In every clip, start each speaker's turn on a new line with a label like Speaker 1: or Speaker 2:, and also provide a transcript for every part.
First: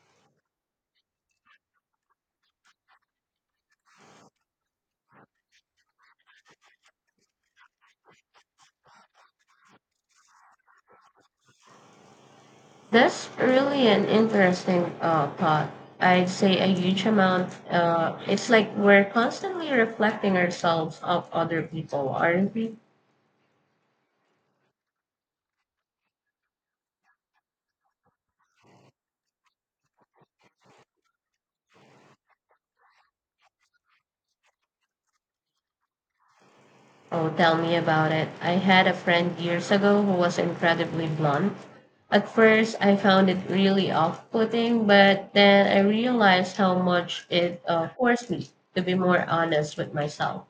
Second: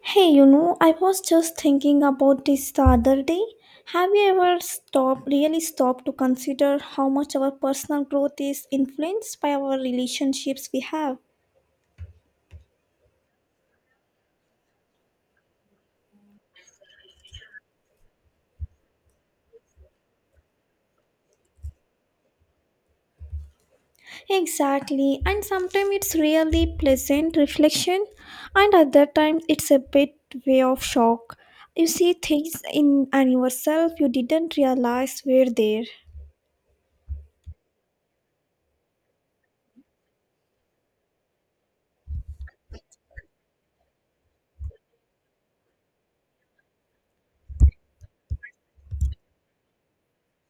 Speaker 1: Hey, you know, I was just thinking about this the other day. Have you ever stopped, really stopped to consider how much our personal growth is influenced by our relationships we have?
Speaker 2: That's really an interesting thought. I'd say a huge amount. It's like we're constantly reflecting ourselves of other people, aren't we?
Speaker 1: Exactly, and sometimes it's really pleasant reflection, and other times it's a bit way of shock. You see things in and yourself you didn't realize were there.
Speaker 2: Oh, tell me about it. I had a friend years ago who was incredibly blunt. At first, I found it really off putting, but then I realized how much it forced me to be more honest with myself.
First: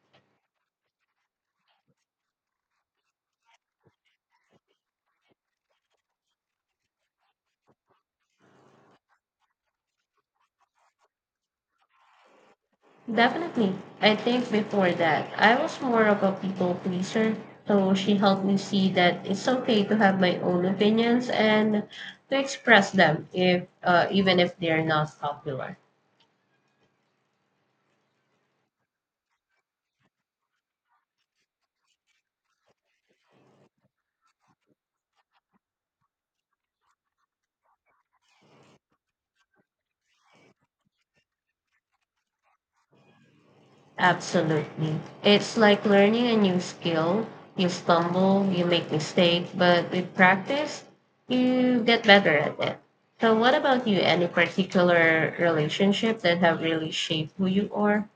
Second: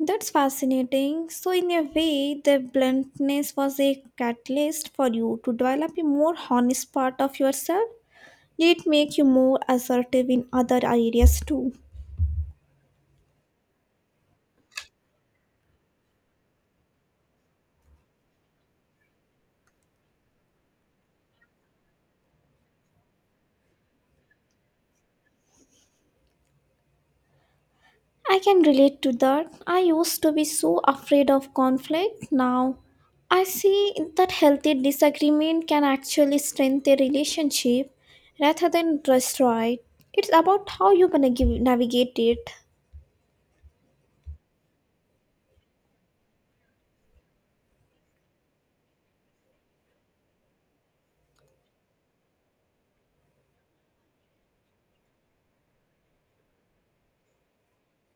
Speaker 1: That's fascinating. So, in a way, the bluntness was a catalyst for you to develop a more honest part of yourself. Did it make you more assertive in other areas too?
Speaker 2: Definitely. I think before that, I was more of a people pleaser. So she helped me see that it's okay to have my own opinions and to express them if even if they're not popular.
Speaker 1: I can relate to that. I used to be so afraid of conflict. Now, I see that healthy disagreement can actually strengthen a relationship rather than destroy it. It's about how you gonna give, navigate it.
Speaker 2: Absolutely. It's like learning a new skill. You stumble, you make mistakes, but with practice, you get better at it. So what about you? Any particular relationship that have really shaped who you are?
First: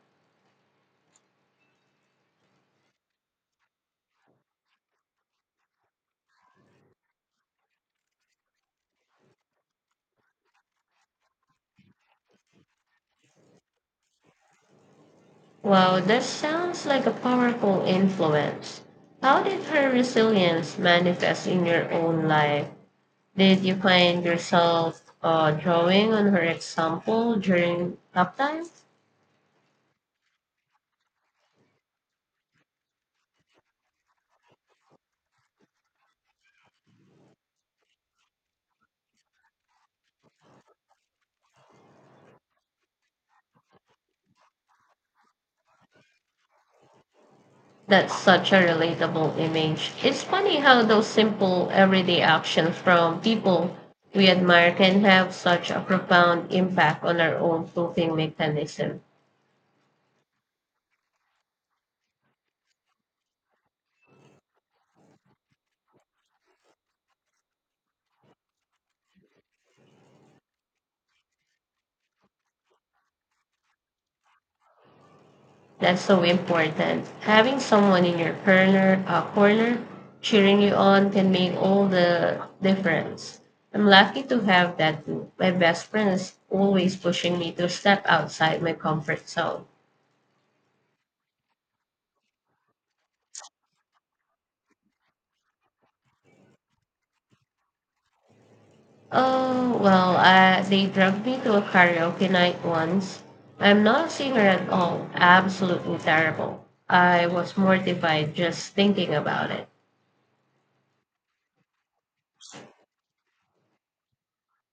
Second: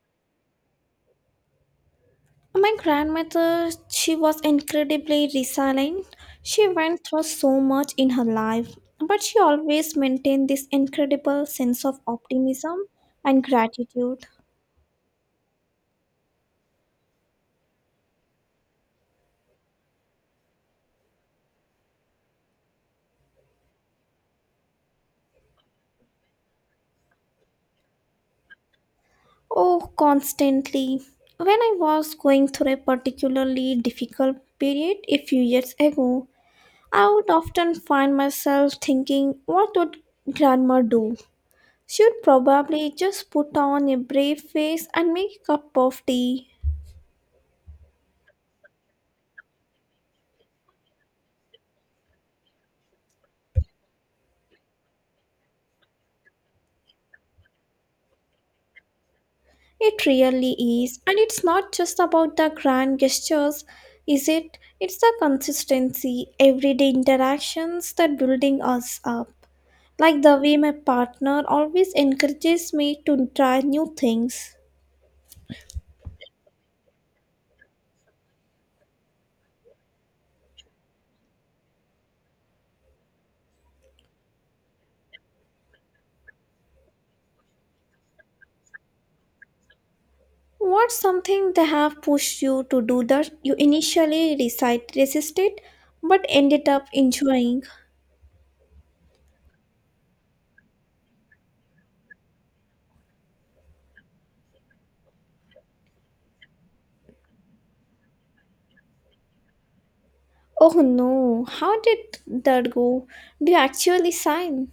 Speaker 1: My grandmother, she was incredibly resilient. She went through so much in her life, but she always maintained this incredible sense of optimism and gratitude.
Speaker 2: Wow, that sounds like a powerful influence. How did her resilience manifest in your own life? Did you find yourself drawing on her example during tough times?
Speaker 1: Oh, constantly. When I was going through a particularly difficult period a few years ago, I would often find myself thinking, what would grandma do? She would probably just put on a brave face and make a cup of tea.
Speaker 2: That's such a relatable image. It's funny how those simple everyday actions from people we admire can have such a profound impact on our own coping mechanism.
Speaker 1: It really is, and it's not just about the grand gestures, is it? It's the consistency, everyday interactions that building us up. Like the way my partner always encourages me to try new things.
Speaker 2: That's so important. Having someone in your corner cheering you on can make all the difference. I'm lucky to have that too. My best friend is always pushing me to step outside my comfort zone.
Speaker 1: What's something they have pushed you to do that you initially resisted but ended up enjoying?
Speaker 2: Oh, well, they dragged me to a karaoke night once. I'm not a singer at all, absolutely terrible. I was mortified just thinking about it.
Speaker 1: Oh no, how did that go? Do you actually sign?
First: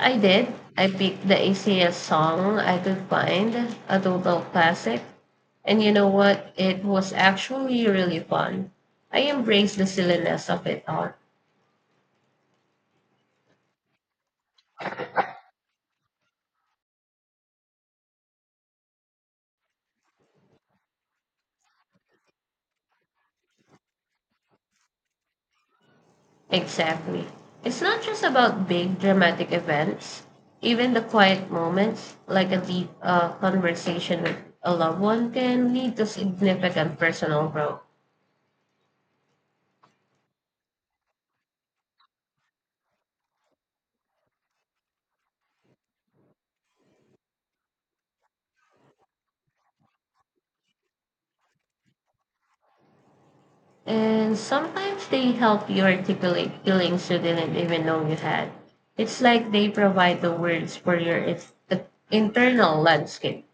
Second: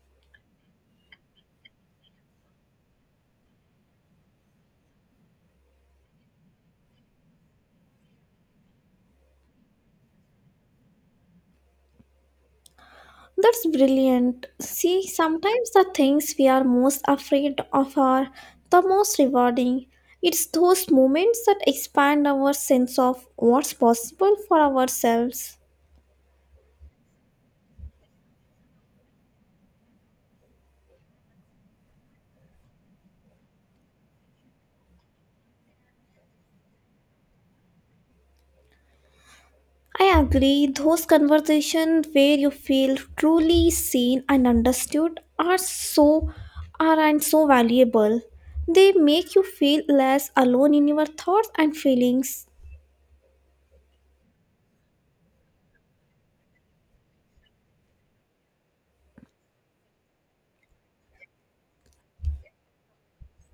Speaker 2: I did. I picked the easiest song I could find, a total classic. And you know what? It was actually really fun. I embraced the silliness of it all.
Speaker 1: That's brilliant. See, sometimes the things we are most afraid of are the most rewarding. It's those moments that expand our sense of what's possible for ourselves.
Speaker 2: Exactly. It's not just about big dramatic events. Even the quiet moments, like a deep conversation with a loved one, can lead to significant personal growth.
Speaker 1: I agree, those conversations where you feel truly seen and understood are so are and so valuable. They make you feel less alone in your thoughts and feelings.
Speaker 2: And sometimes they help you articulate feelings you didn't even know you had. It's like they provide the words for your internal landscape.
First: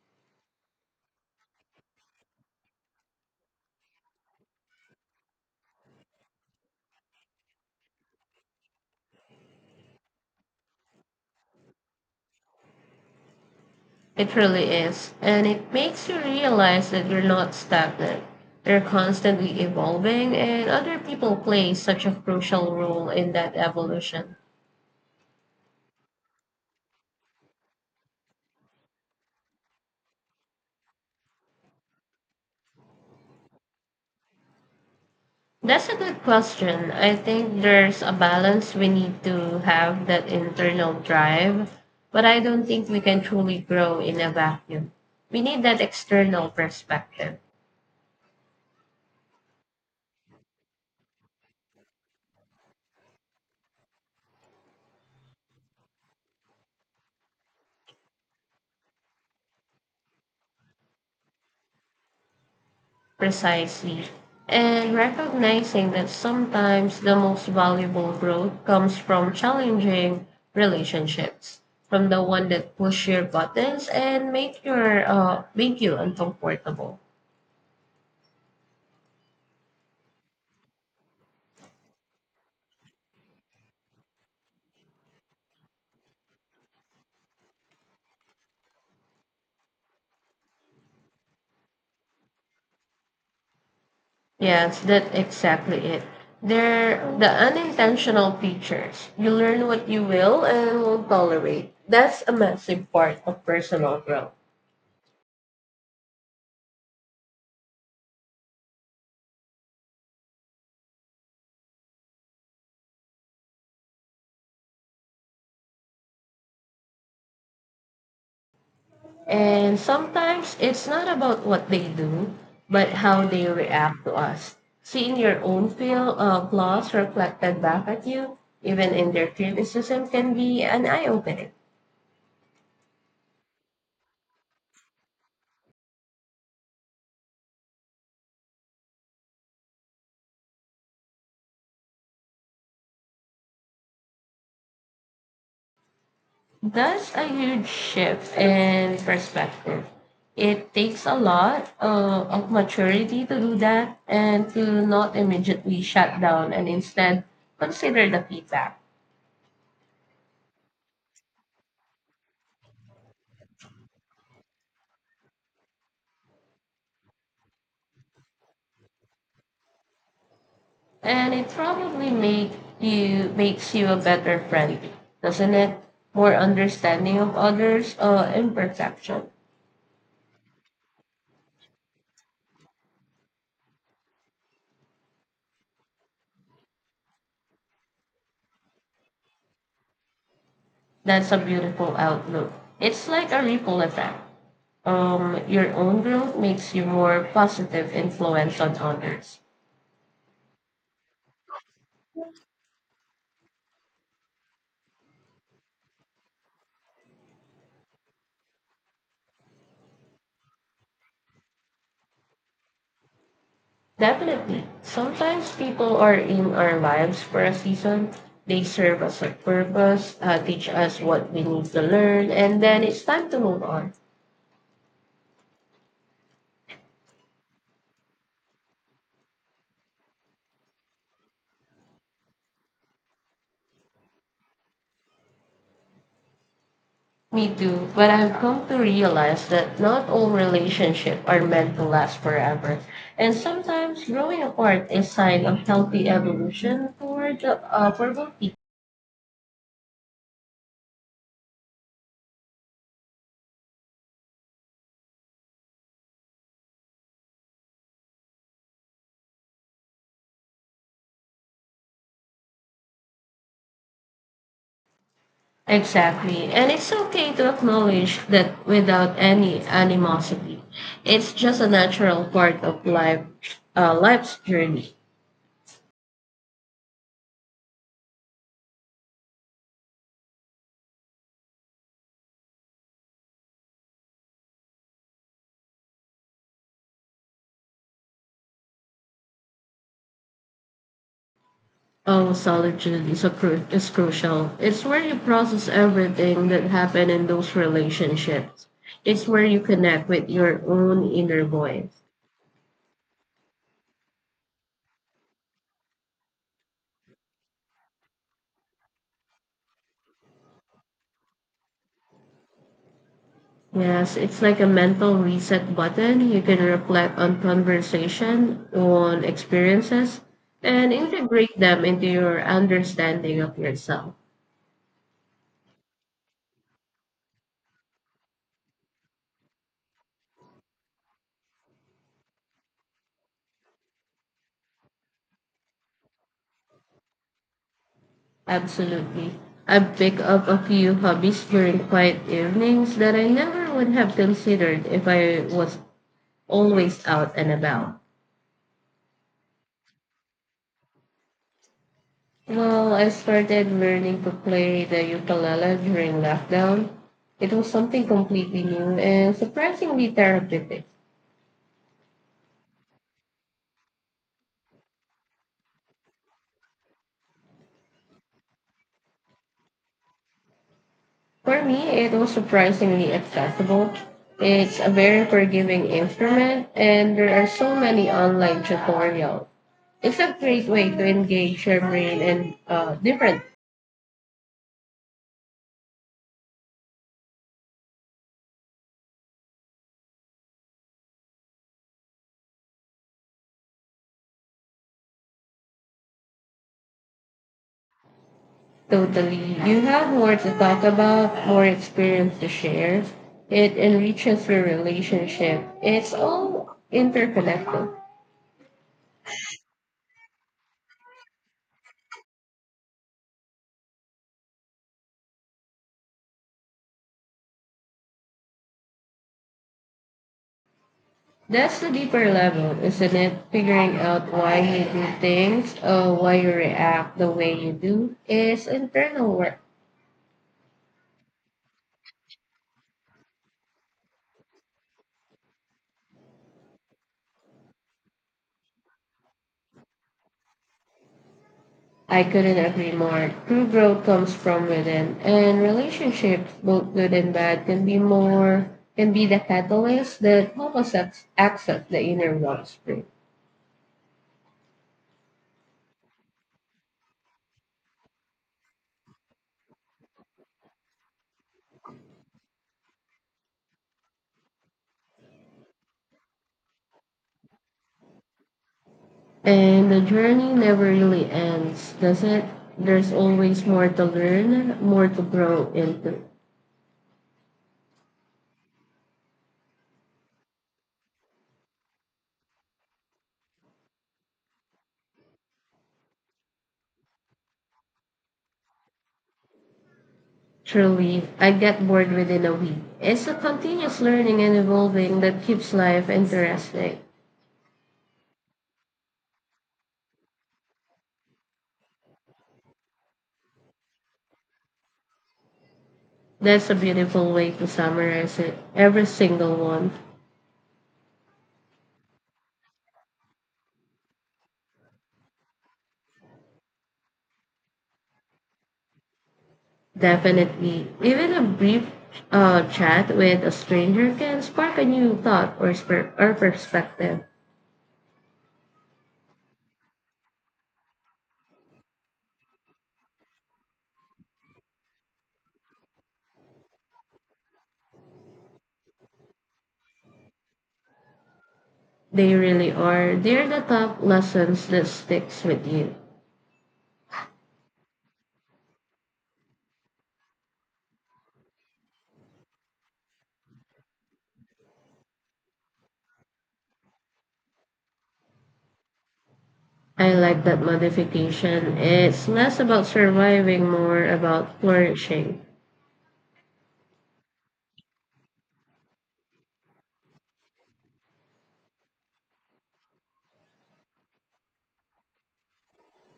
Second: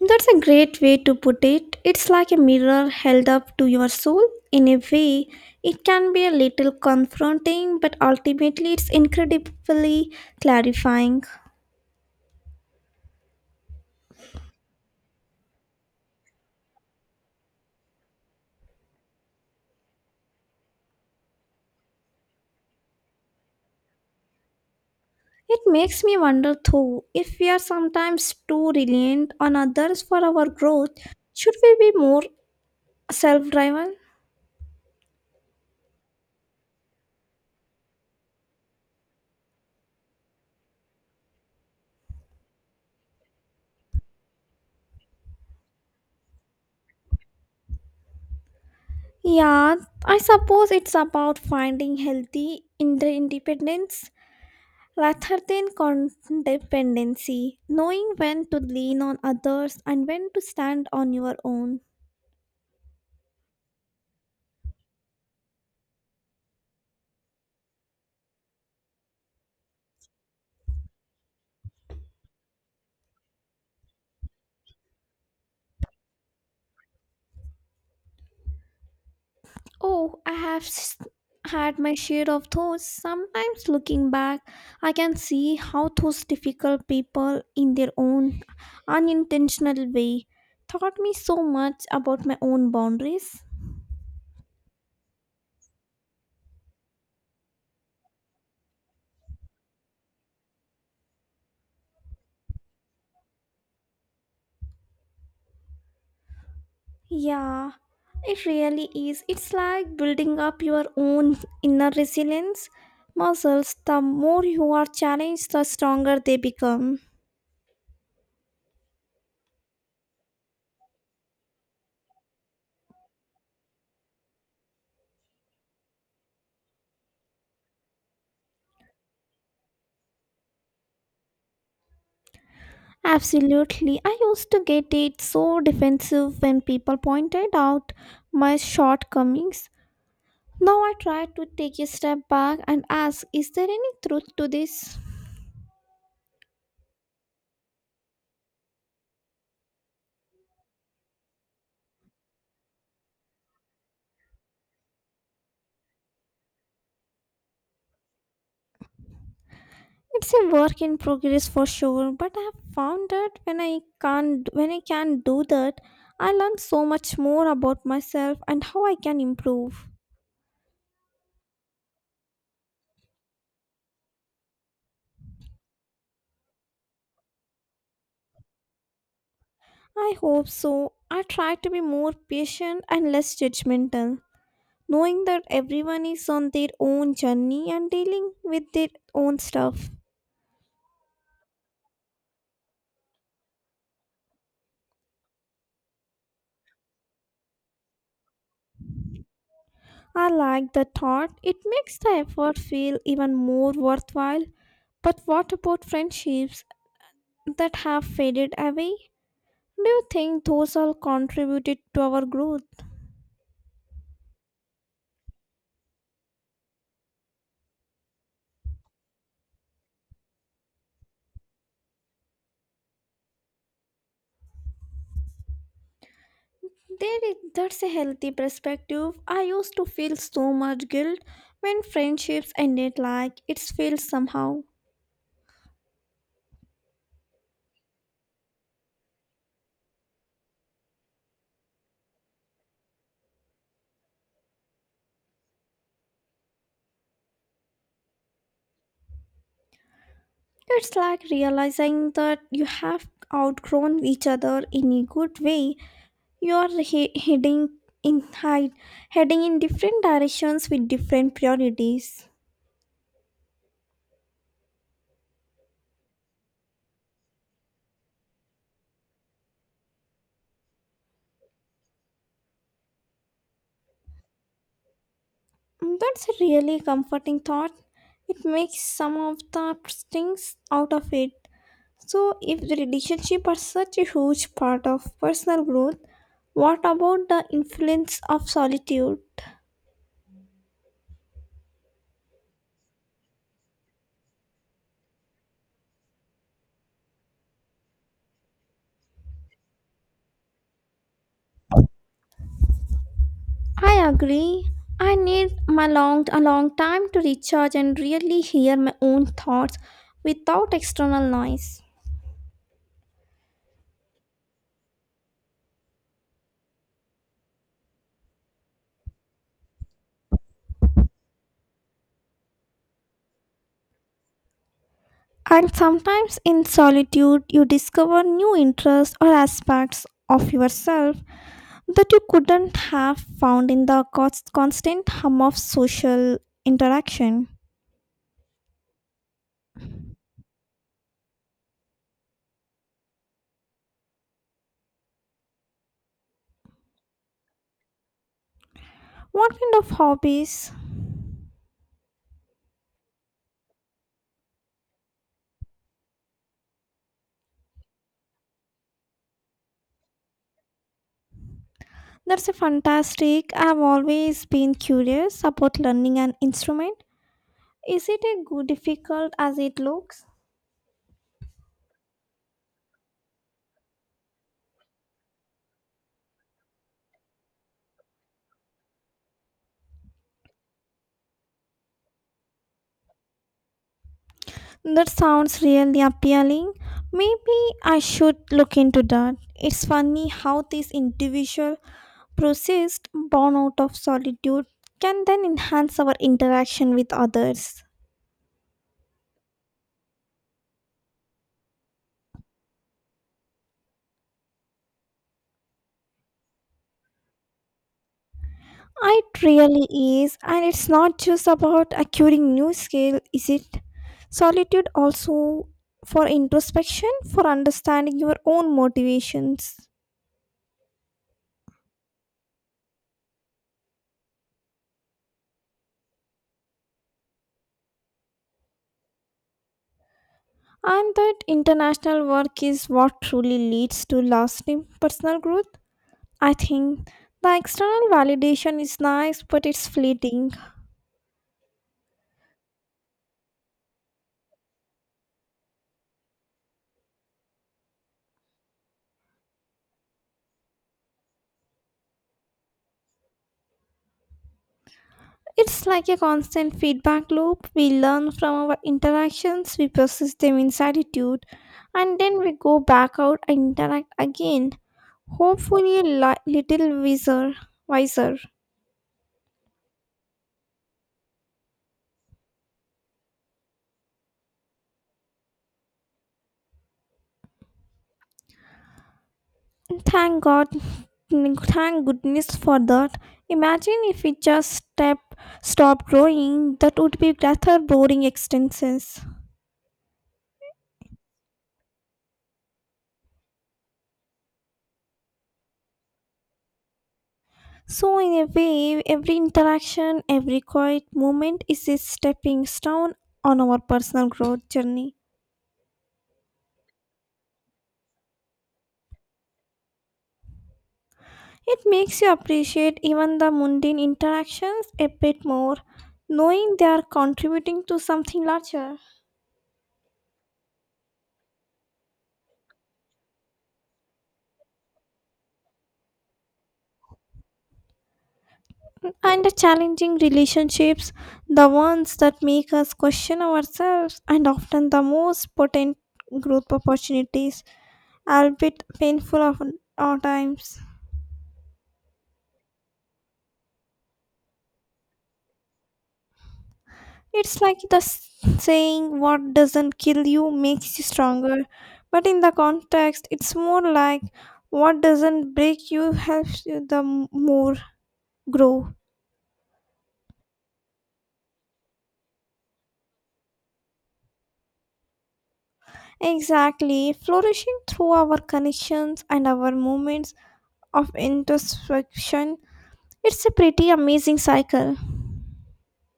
Speaker 1: That's a great way to put it. It's like a mirror held up to your soul. In a way, it can be a little confronting, but ultimately, it's incredibly clarifying.
Speaker 2: It really is. And it makes you realize that you're not stagnant. You're constantly evolving, and other people play such a crucial role in that evolution.
Speaker 1: It makes me wonder, though, if we are sometimes too reliant on others for our growth, should we be more self driven?
Speaker 2: That's a good question. I think there's a balance we need to have that internal drive, but I don't think we can truly grow in a vacuum. We need that external perspective,
Speaker 1: Yeah, I suppose it's about finding healthy independence rather than codependency, knowing when to lean on others and when to stand on your own.
Speaker 2: precisely, and recognizing that sometimes the most valuable growth comes from challenging relationships, from the one that push your buttons and make you uncomfortable.
Speaker 1: Oh, had my share of those. Sometimes looking back, I can see how those difficult people, in their own unintentional way, taught me so much about my own boundaries.
Speaker 2: Yes, that's exactly it. They're the unintentional features. You learn what you will and won't tolerate. That's a massive part of personal growth.
Speaker 1: Yeah, it really is. It's like building up your own inner resilience muscles. The more you are challenged, the stronger they become.
Speaker 2: And sometimes it's not about what they do, but how they react to us. Seeing your own feel of loss reflected back at you, even in their criticism, can be an eye opening.
Speaker 1: Absolutely. I used to get it so defensive when people pointed out my shortcomings. Now I try to take a step back and ask, is there any truth to this?
Speaker 2: That's a huge shift in perspective. It takes a lot of maturity to do that and to not immediately shut down and instead consider the feedback.
Speaker 1: It's a work in progress for sure, but I have found that when I can't when I can do that, I learn so much more about myself and how I can improve.
Speaker 2: And it probably makes you a better friend, doesn't it? More understanding of others' imperfection.
Speaker 1: I hope so. I try to be more patient and less judgmental, knowing that everyone is on their own journey and dealing with their own stuff.
Speaker 2: That's a beautiful outlook. It's like a ripple effect. Your own growth makes you more positive influence on others.
Speaker 1: I like the thought. It makes the effort feel even more worthwhile. But what about friendships that have faded away? Do you think those all contributed to our growth?
Speaker 2: Definitely. Sometimes people are in our lives for a season. They serve us a purpose, teach us what we need to learn, and then it's time to move on.
Speaker 1: There is, that's a healthy perspective. I used to feel so much guilt when friendships ended like it's failed somehow.
Speaker 2: Me too. But I've come to realize that not all relationships are meant to last forever. And sometimes growing apart is sign of healthy evolution toward for both people.
Speaker 1: It's like realizing that you have outgrown each other in a good way. You are in hide, heading in different directions with different priorities.
Speaker 2: Exactly. And it's okay to acknowledge that without any animosity. It's just a natural part of life, life's journey.
Speaker 1: That's a really comforting thought. It makes some of the things out of it. So, if the relationship are such a huge part of personal growth, what about the influence of solitude?
Speaker 2: Oh, solitude is crucial. It's where you process everything that happened in those relationships. It's where you connect with your own inner voice.
Speaker 1: I agree. I need my long a long time to recharge and really hear my own thoughts without external noise.
Speaker 2: Yes, it's like a mental reset button. You can reflect on conversation, on experiences, and integrate them into your understanding of yourself.
Speaker 1: And sometimes in solitude you discover new interests or aspects of yourself that you couldn't have found in the constant hum of social interaction.
Speaker 2: Absolutely. I've picked up a few hobbies during quiet evenings that I never would have considered if I was always out and about.
Speaker 1: What kind of hobbies?
Speaker 2: Well, I started learning to play the ukulele during lockdown. It was something completely new and surprisingly therapeutic.
Speaker 1: That's a fantastic. I've always been curious about learning an instrument. Is it as good difficult as it looks?
Speaker 2: For me, it was surprisingly accessible. It's a very forgiving instrument, and there are so many online tutorials. It's a great way to engage your brain and different.
Speaker 1: That sounds really appealing. Maybe I should look into that. It's funny how this individual process, born out of solitude can then enhance our interaction with others.
Speaker 2: Totally. You have more to talk about, more experience to share. It enriches your relationship. It's all interconnected.
Speaker 1: It really is, and it's not just about acquiring new skill, is it? Solitude also for introspection, for understanding your own motivations.
Speaker 2: That's the deeper level, isn't it? Figuring out why you do things, why you react the way you do, is internal work.
Speaker 1: And that international work is what truly leads to lasting personal growth. I think the external validation is nice, but it's fleeting.
Speaker 2: I couldn't agree more. True growth comes from within, and relationships, both good and bad, can be the catalyst that help us access the inner wellspring.
Speaker 1: It's like a constant feedback loop. We learn from our interactions, we process them in attitude, and then we go back out and interact again. Hopefully, a little wiser.
Speaker 2: And the journey never really ends, does it? There's always more to learn, more to grow into.
Speaker 1: And Thank God, Thank goodness for that. Imagine if we stop growing. That would be rather boring existences.
Speaker 2: Truly, I get bored within a week. It's a continuous learning and evolving that keeps life interesting.
Speaker 1: So, in a way, every interaction, every quiet moment is a stepping stone on our personal growth journey.
Speaker 2: That's a beautiful way to summarize it. Every single one.
Speaker 1: It makes you appreciate even the mundane interactions a bit more, knowing they are contributing to something larger.
Speaker 2: Definitely. Even a brief chat with a stranger can spark a new thought or perspective.
Speaker 1: And the challenging relationships, the ones that make us question ourselves, and often the most potent growth opportunities, albeit at times.
Speaker 2: They really are. They're the top lessons that sticks with you.
Speaker 1: It's like the saying, what doesn't kill you makes you stronger. But in the context, it's more like, what doesn't break you helps you the m- more grow.
Speaker 2: I like that modification. It's less about surviving, more about flourishing.
Speaker 1: Exactly. Flourishing through our connections and our moments of introspection. It's a pretty amazing cycle.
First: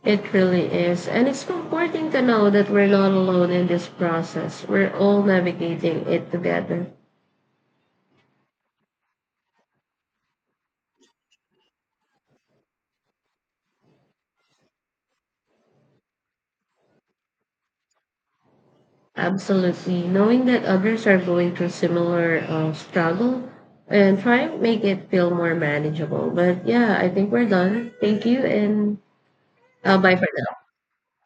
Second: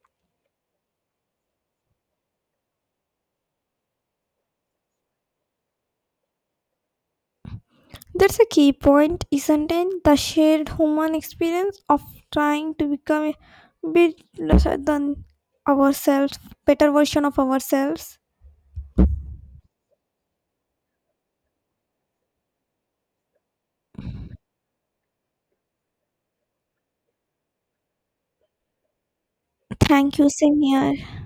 Speaker 2: It really is. And it's comforting to know that we're not alone in this process. We're all navigating it together.
Speaker 1: That's a key point, isn't it? The shared human experience of trying to become a bit lesser than ourselves, better version of ourselves.
Speaker 2: Absolutely. Knowing that others are going through similar struggle and trying to make it feel more manageable. But yeah, I think we're done. Thank you and bye
Speaker 1: Thank
Speaker 2: for
Speaker 1: you, same
Speaker 2: now.
Speaker 1: here.